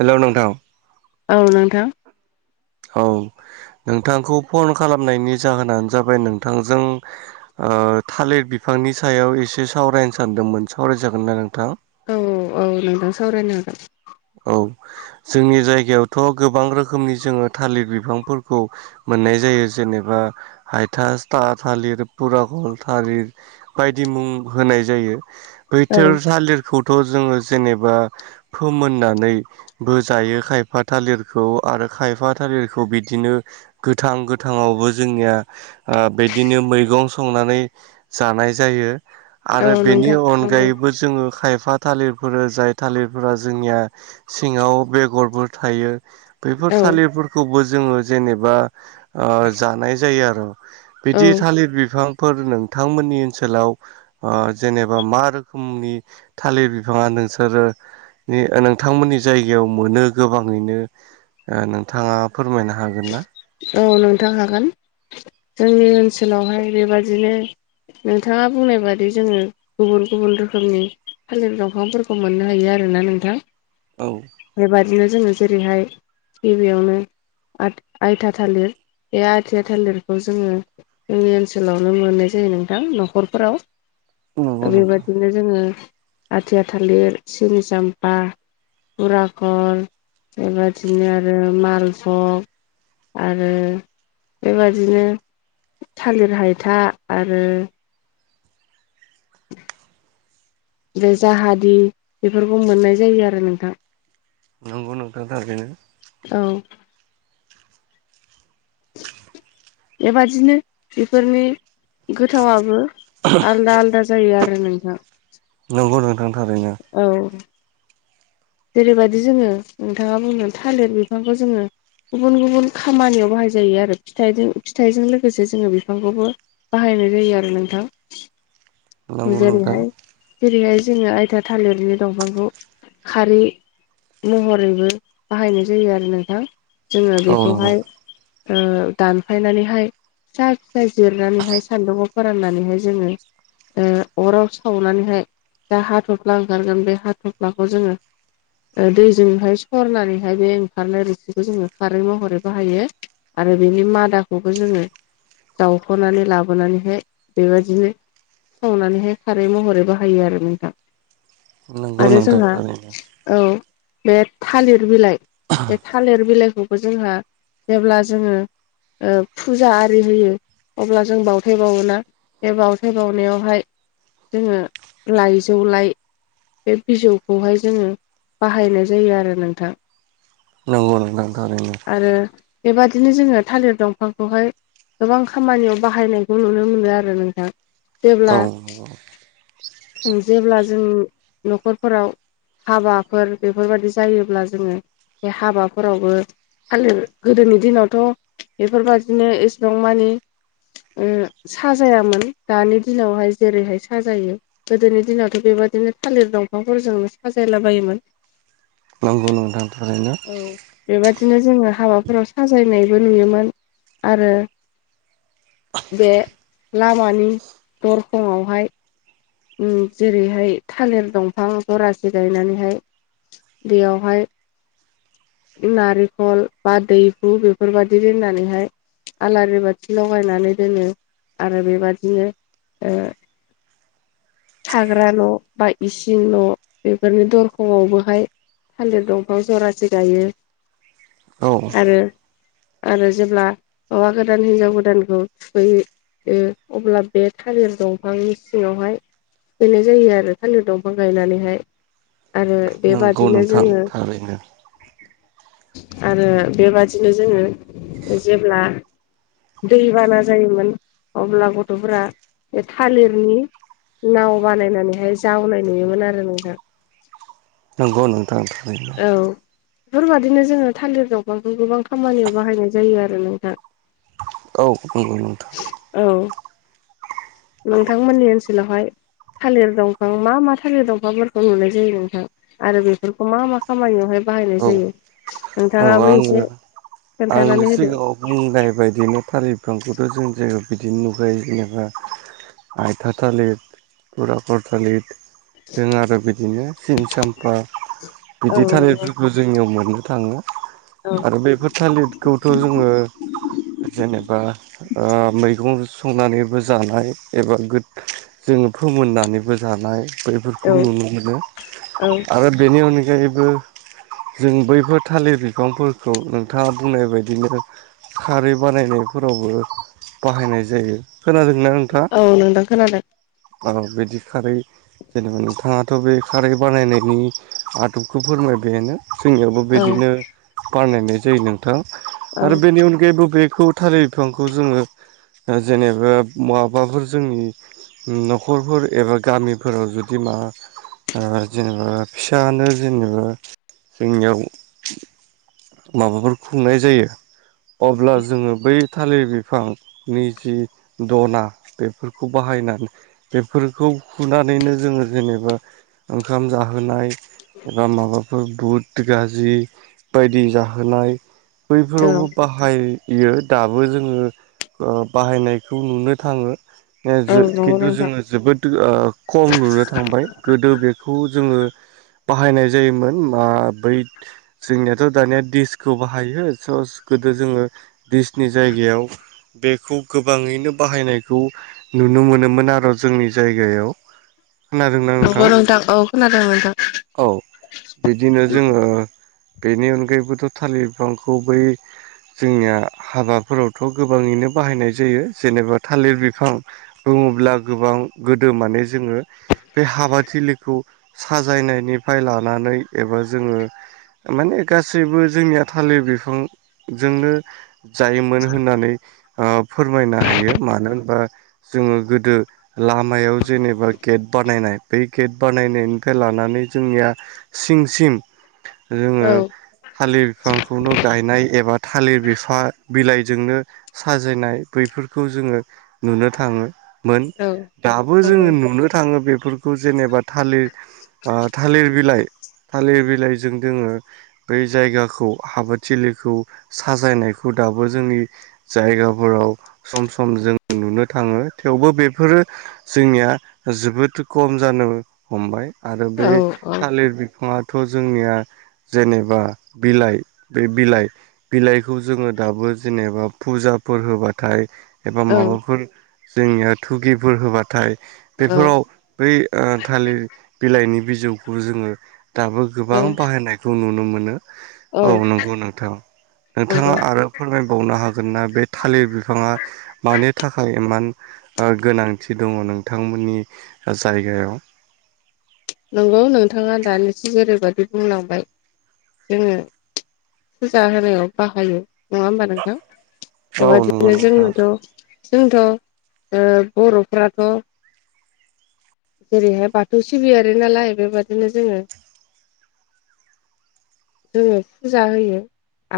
Hello नोंथां औ नोंथां औ नोंथांखौ फन खालामनायनि जाहोनानो जाबाय नोंथांजों ओ थालिर बिफांनि सायाव एसे सावरायनो सानदोंमोन सावरायजागोन ना नोंथां औ औ नोंथां सावरायनो हागोन औ जोंनि जायगायावथ' गोबां रोखोमनि जोङो थालिर बिफांफोरखौ मोननाय जायो जेनेबा हायथाथा थालिर पुरागल थालिर बायदि मुं होनाय जायो बैथोर हागोन थालिरखौथ' जोङो जेनेबा मोननानैबो जायो खायफा थालिरखौ आरो खायफा थालिरखौ बिदिनो गोथां गोथाङावबो जोंनिया ओ बिदिनो मैगं संनानै जानाय जायो औ आरो बेनि नोंथां नंगौ अनगायैबो जोङो खायफा थालिरफोर जाय थालिरफोरा जोंनिया सिङाव बेगरफोर थायो बैफोर औ थालिरफोरखौबो जोङो जेनेबा ओ जानाय जायो आरो औ बिदि थालिर बिफां फोर नोंथांमोननि ओनसोलाव ओ जेनेबा मा रोखोमनि थालिर बिफाङा नोंसोरो नि नोंथांमोननि जायगायाव मोनो गोबाङैनो ओ नोंथाङा फोरमायनो हागोन ना औ नोंथां हागोन जोंनि ओनसोलावहाय बेबादिनो नोंथाङा बुंनाय बादि जोङो गुबुन गुबुन रोखोमनि थालिर दंफांफोरखौ मोननो हायो आरोना नोंथां औ बेबादिनो जोङो जेरैहाय गिबियावनो आथ आइथा थालिर बे आथिया थालिरखौ जोङो जोंनि ओनसोलावनो मोननाय जायो नोंथां न'खरफोराव नंगौ दा नोंथां बेबायादिनो जोङो आथिया थालिर सिनि साम्फा फराखर बेबदिनो आरो मालफग आरो बेबादिनो थालिर हायथा आरो बे जाहादि बेफोरखौ मोननाय जायो आरो नोंथां नंगौ नोंथां थारैनो औ बेबादिनो बेफोरनि गोथावाबो आलादा आलादा आलदा जायो आरो औ नोंथां नंगौ नोंथां थारैनो औ जेरैबायदि जोङो नोंथाङा बुंनो थालिर बिफांखौ जोङो गुबुन गुबुन खामानियाव बाहायजायो आरो फिथाइ फिथाइजों लोगोसे जोङो बिफांखौबो बाहायनाय जायो आरो नोंथां नंगौ नोंथां जेरैहाय जेरैहाय जोङो आइथा थालिरनि दंफांखौ खारै महरैबो बाहायनाय जायो आरो नोंथां जोङो औ नंगौ बेखौहाय दानफायनानैहाय फिसा फिसा जिरनानैहाय सान्दुङाव फोराननानैहाय जोङो ओ अराव सावनानैहाय जा हाथ'फ्ला ओंखारगोन बे हाथ'फ्लाखौ जोङो ओ दैजोंहाय सरनानैहाय बे ओंखारनाय रुसिखौ जोङो खारै महरै बाहायो आरो बेनि मादाखौबो जोङो जावख'नानै लाबोनानैहाय बेबायदिनो सावनानैहाय खारै महरै बाहायो आरो नोंथां नंगौ आरो नोंथां जोंहा थारैनो औ बे थालिर बिलाइ बे थालिर बिलाइखौ खौ जोंहा जेब्ला जोङो फुजा आरि होयो अब्ला जों बावथाय बावोना बे बाव बावनायाव बावनायावहाय जोङो लाइजौ लाइ बे बिजौखौहाय जोङो बाहायनाय जायो आरो नोंथां नंगौ नोंथां थारैनो आरो बेबादिनो जोङो थालिर दंफांखौहाय गोबां खामानियाव बाहायनायखौ नुनो मोनो आरो नोंथां जेब्ला औ जेब्ला जों न'खरफोराव हाबाफोर बेफोरबायदि जायोब्ला जोङो बे हाबाफोरावबो थालिर गोदोनि दिनावथ' बेफोरबादिनो एसेबां मानि साजायामोन दानि दिनावहाय जेरैहाय साजायो गोदोनि दिनावथ' बेबायदिनो थालिर दंफांफोरजोंनो साजायला बायोमोन नंगौ नोंथां थारैनो औ बेबायदिनो जोङो हाबाफोराव साजायनायबो नुयोमोन आरो बे लामानि दरखंआवहाय जेरैहाय थालिर दंफां जरासे गायनानैहाय बेयावहाय नारेंखल बा दैहु बेफोरबायदि दोननानैहाय आलारि बाथि लगायनानै दोनो‌ आरो बेबादिनो थाग्रा न' बा इसिं न' बेफोरनि दरखंबोहाय थालिर दंफां जरासे गायो औ आरो आरो जेब्ला हौवा गोदान हिनजाव गोदानखौ थोखोयो अब्ला बे थालिर दंफांनि सिङावहाय थोखैनाय जायो आरो थालिर दंफां गायनानैहाय आरो नंगौ बेबादिनो नोंथां जोङो थारैनो आरो बेबादिनो जोङो जेब्ला दै बाना जायोमोन अब्ला गथ'फोरा बे थालिरनि नाव बानायनानैहाय जावनाय नुयोमोन आरो नोंथां नंगौ नोंथां औ बेफोरबादिनो जोङो थालिर दंफांखौ गोबां खामानियाव बाहायनाय जायो आरो नोंथां औ ओं नोंथां औ नोंथांमोननि ओनसोलावहाय थालिर दंफां मा मा थालिर दंफांफोरखौ नुनाय जायो नोंथां आरो बेफोरखौ मा मा खामानियावहाय बाहायनाय औ जायो औ नोंथाङाबो एसे खोन्थानानै होदो बुंनायाय बायदिनो थालिर बिफांखौथ' जों जायगायाव बिदिनो नुुबयो जेनेबा आयथा थालिर पुराखर थालिर जों आरो बिदिनो सिनि साम्फा बिदि औ नंगौ थालिरफोरखौ जोंनियाव मोननो थाङो। औ आरो बेफोर थालिरखौथ' जोङो जेनेबा ओ मैगं संनानैबो जानाय एबा गोदो जोङो फोमोननानैबो जानाय बेफोरखौ औ नुनो मोनो औ आरो बेनि अनगायैबो जों बैफोर थालिर बिफांफोरखौ नोंथाङा बुंनाय बायदिनो खारै बानायनायफोरावबो बाहायनाय जायो। खोनादोंना नोंथाङ औ नोंथां खोनादों औ बिदि खारै जेनेबा नोंथाङाथ' बे खारै बानायनायनि आदबखौ फोरमायबायनो। जोंनियावबो औ बिदिनो बानायनाय जायो नोंथां औ आरो बेनि अनगायैबो बेखौ थालिर बिफांखौ जोङो जेनेबा माबाफोर जोंनि न'खरफोर एबा गामिफोराव जुदि मा जेनेबा फिसायानो जेनेबा जोंनियाव माबाफोर खुंनाय जायो अब्ला जोङो बै थालिर बिफांनि जि दना बेफोरखौ बाहायनानै बेफोरखौ फुनानैनो जोङो जेनेबा ओंखाम जाहोनाय एबा माबाफोर बुट गाजि बायदि जाहोनाय। औ बैफोरावबो बाहा बाहायो दाबो जोङो बाहायनायखौ नुनो थाङो। ओ नंगौ खिन्थु नोंथां जोङो जोबोद ओ खम नुनो थांबाय गोदो बेखौ जोङो बाहायनाय जायोमोन मा बै जोंनियाथ' दानिया दिसखौ बाहायो स गोदो जोङो दिसनि जायगायाव बेखौ गोबाङैनो बाहायनायखौ नुनो मोनोमोन आरो जोंनि जायगायाव। खोनादों ना नंगौ नोंथां औ खोनादों नोंथां। औ बिदिनो जोङो बेनि अनगायैबोथ' थालिर बिफांखौ बै जोंनिया हाबाफोरावथ' गोबाङैनो बाहायनाय जायो जेनेबा थालिर बिफां बुङोब्ला गोबां गोदो माने जोङो बे हाबाथिलिखौ साजायनायनिफ्राय लानानै एबा जोङो माने गासैबो जोंनिया थालिर बिफांजोंनो जायोमोन होननानै फोरमायनो हायो मानो होनबा जोङो गोदो लामायाव जेनेबा गेट बानायनाय बै गेट बानायनायनिफ्राय लानानै जोंनिया सिं सिं जोङो औ थालिर बिफांखौनो गायनाय एबा थालिर बिफां बिलाइजोंनो साजायनाय बैफोरखौ जोङो नुनो थाङो। मोन औ दाबो नंगौ जोङो नुनो थाङो बेफोरखौ जेनेबा थालिर थालिर बिलाइ थालिर बिलाइजों जोङो बै जायगाखौ आबादथिलिखौ साजायनायखौ दाबो जोंनि जायगाफोराव सम सम जोङ नुनो थाङो थेवबो बेफोरो जोंनिया जोबोद खम जानो हमबाय आरो औ बे औ थालिर बिफाङाथ' जोंनिया जेनेबा बिलाइ बे बिलाइ बिलाइखौ जोङो दाबो जेनेबा फुजाफोर होबाथाय एबा औ माबाफोर जोंनिया थुगिफोर होबाथाय औ बेफोराव बै थालिर बिलाइनि बिजौखौ जोङो दाबो औ गोबां बाहायनायखौ नुनो मोनो औ नंगौ नोंथां। नोंथाङा नंगौ आरो फोरमायबावनो हागोन ना बे थालिर बिफाङा मानो थाखाय इमान गोनांथि दङ नोंथांमोननि जायगायाव औ नोंथाङा दानिसो जेरैबायदि बुंलांबाय जोङो फुजा होनायाव बाहायो नङा होमबा नोंथां औ नंगौ बेबादिनो नोंथां जोंनोथ' जोंथ' बर'फ्राथ' जेरैहाय बाथौ सिबियारि नालाय बेबादिनो जोङो जोङो फुजा होयो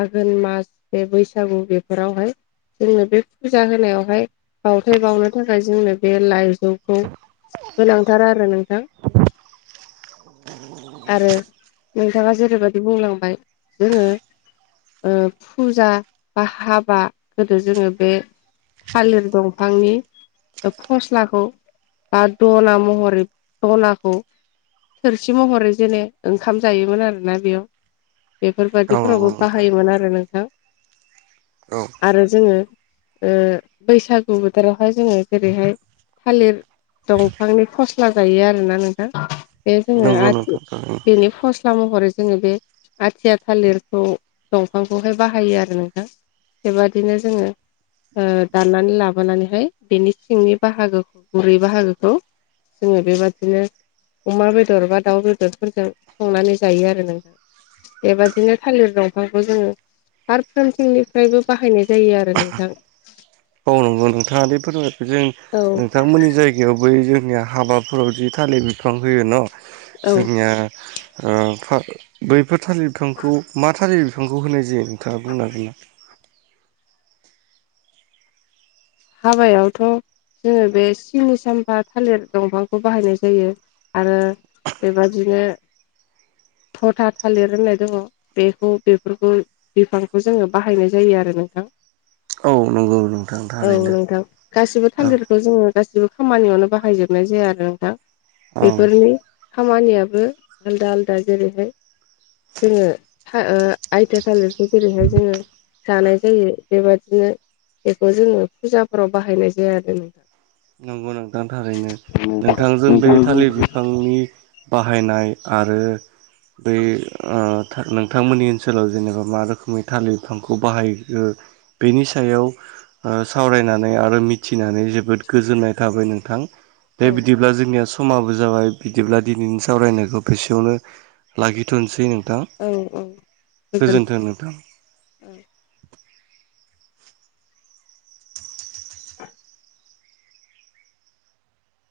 आघोन मास बे बैसागु बेफोरावहाय जोंनो बे फुजा होनायावहाय बावथाय बावनो थाखाय जोंनो बे लाइ जौखौ गोनांथारा आरो नोंथां आरो नोंथाङा जेरैबायदि बुंलांबाय जोङो ओ फुजा बा हाबा गोदो जोङो बे थालिर दंफांनि फस्लाखौ बा दना महरै दनाखौ थोरसि महरै जेने ओंखाम जायोमोन आरोना बेयाव औ नंगौ बेफोरबायदिफोरावबो नोंथां बाहायोमोन आरो नोंथां औ आरो जोङो ओ बैसागु बोथोरावहाय जोङो जेरैहाय थालिर दंफांनि फस्ला जायो आरोना नोंथां बे जोङो नंगौ नोंथां आथि थारैनो। बेनि फस्ला फस्ला महरै जोङो बे आथिया थालिरखौ दंफांखौहाय बाहायो आरो नोंथां बेबादिनो जोङो ओ दाननानै लाबोनानैहाय बेनि सिंनि बाहागोखौ गुरै बाहागोखौ जोङो बेबादिनो अमा बेदर बा दाउ बेदरफोरजों संनानै जायो आरो नोंथां बेबादिनो थालिर दंफांखौ जोङो फारफ्रोमथिंनिफ्रायबो बाहायनाय जायो आरो नोंथां औ नंगौ नोंथाङादि फोरमायदों जों औ नोंथांमोननि जाय गायाव बै जोंनिया हाबाफोराव जि थालिर बिफां होयो न' औ जोंनिया ओ फाख बैफोर थालिर बिफांखौ मा थालिर बिफांखौ होनाय जायो नोंथाङा बुंना होगोना? हाबायावथ' जोङो बे सिनि साम्फा थालिर दंफांखौ बाहायनाय जायो आरो बेबादिनो थथा थालिर होननाय दङ' बेखौ बेफोरखौ बिफांखौ जोङो बाहायनाय जायो आरो नोंथां औ नंगौ नंगौ औ नोंथां गासिबो थालिरखौ जोङो गासिबो खामानियावनो बाहायजोबनाय जाया आरो नोंथां औ बेफोरनि खामानियाबो आलदा आलदा जेरैहाय जोङो ओ आइथा थालिर जेरैहाय जोङो जानाय जायो बेबादिनो बेखौ जोङो फुजाफोराव बाहायनाय जाया आरो नोंथां नंगौ नोंथां थारैनो नोंथांजों बे थालिर बिफांनि बाहायनाय आरो बै ओ नोंथांमोननि ओनसोलाव जेनेबा मा रोखोमै थालिर बिफांखौ बाहायो बेनि सायाव ओ सावरायनानै आरो मिथिनानै जोबोद गोजोननाय थाबाय नोंथां औ दे बिदि ब्ला जोंनिया समाबो जाबाय बिदिब्ला दिनैनि सावरायनायखौ बेसेयावनो लाखिथ'निसै नोंथां औ औ गोजोन्थों गोजोनथों नोंथां औ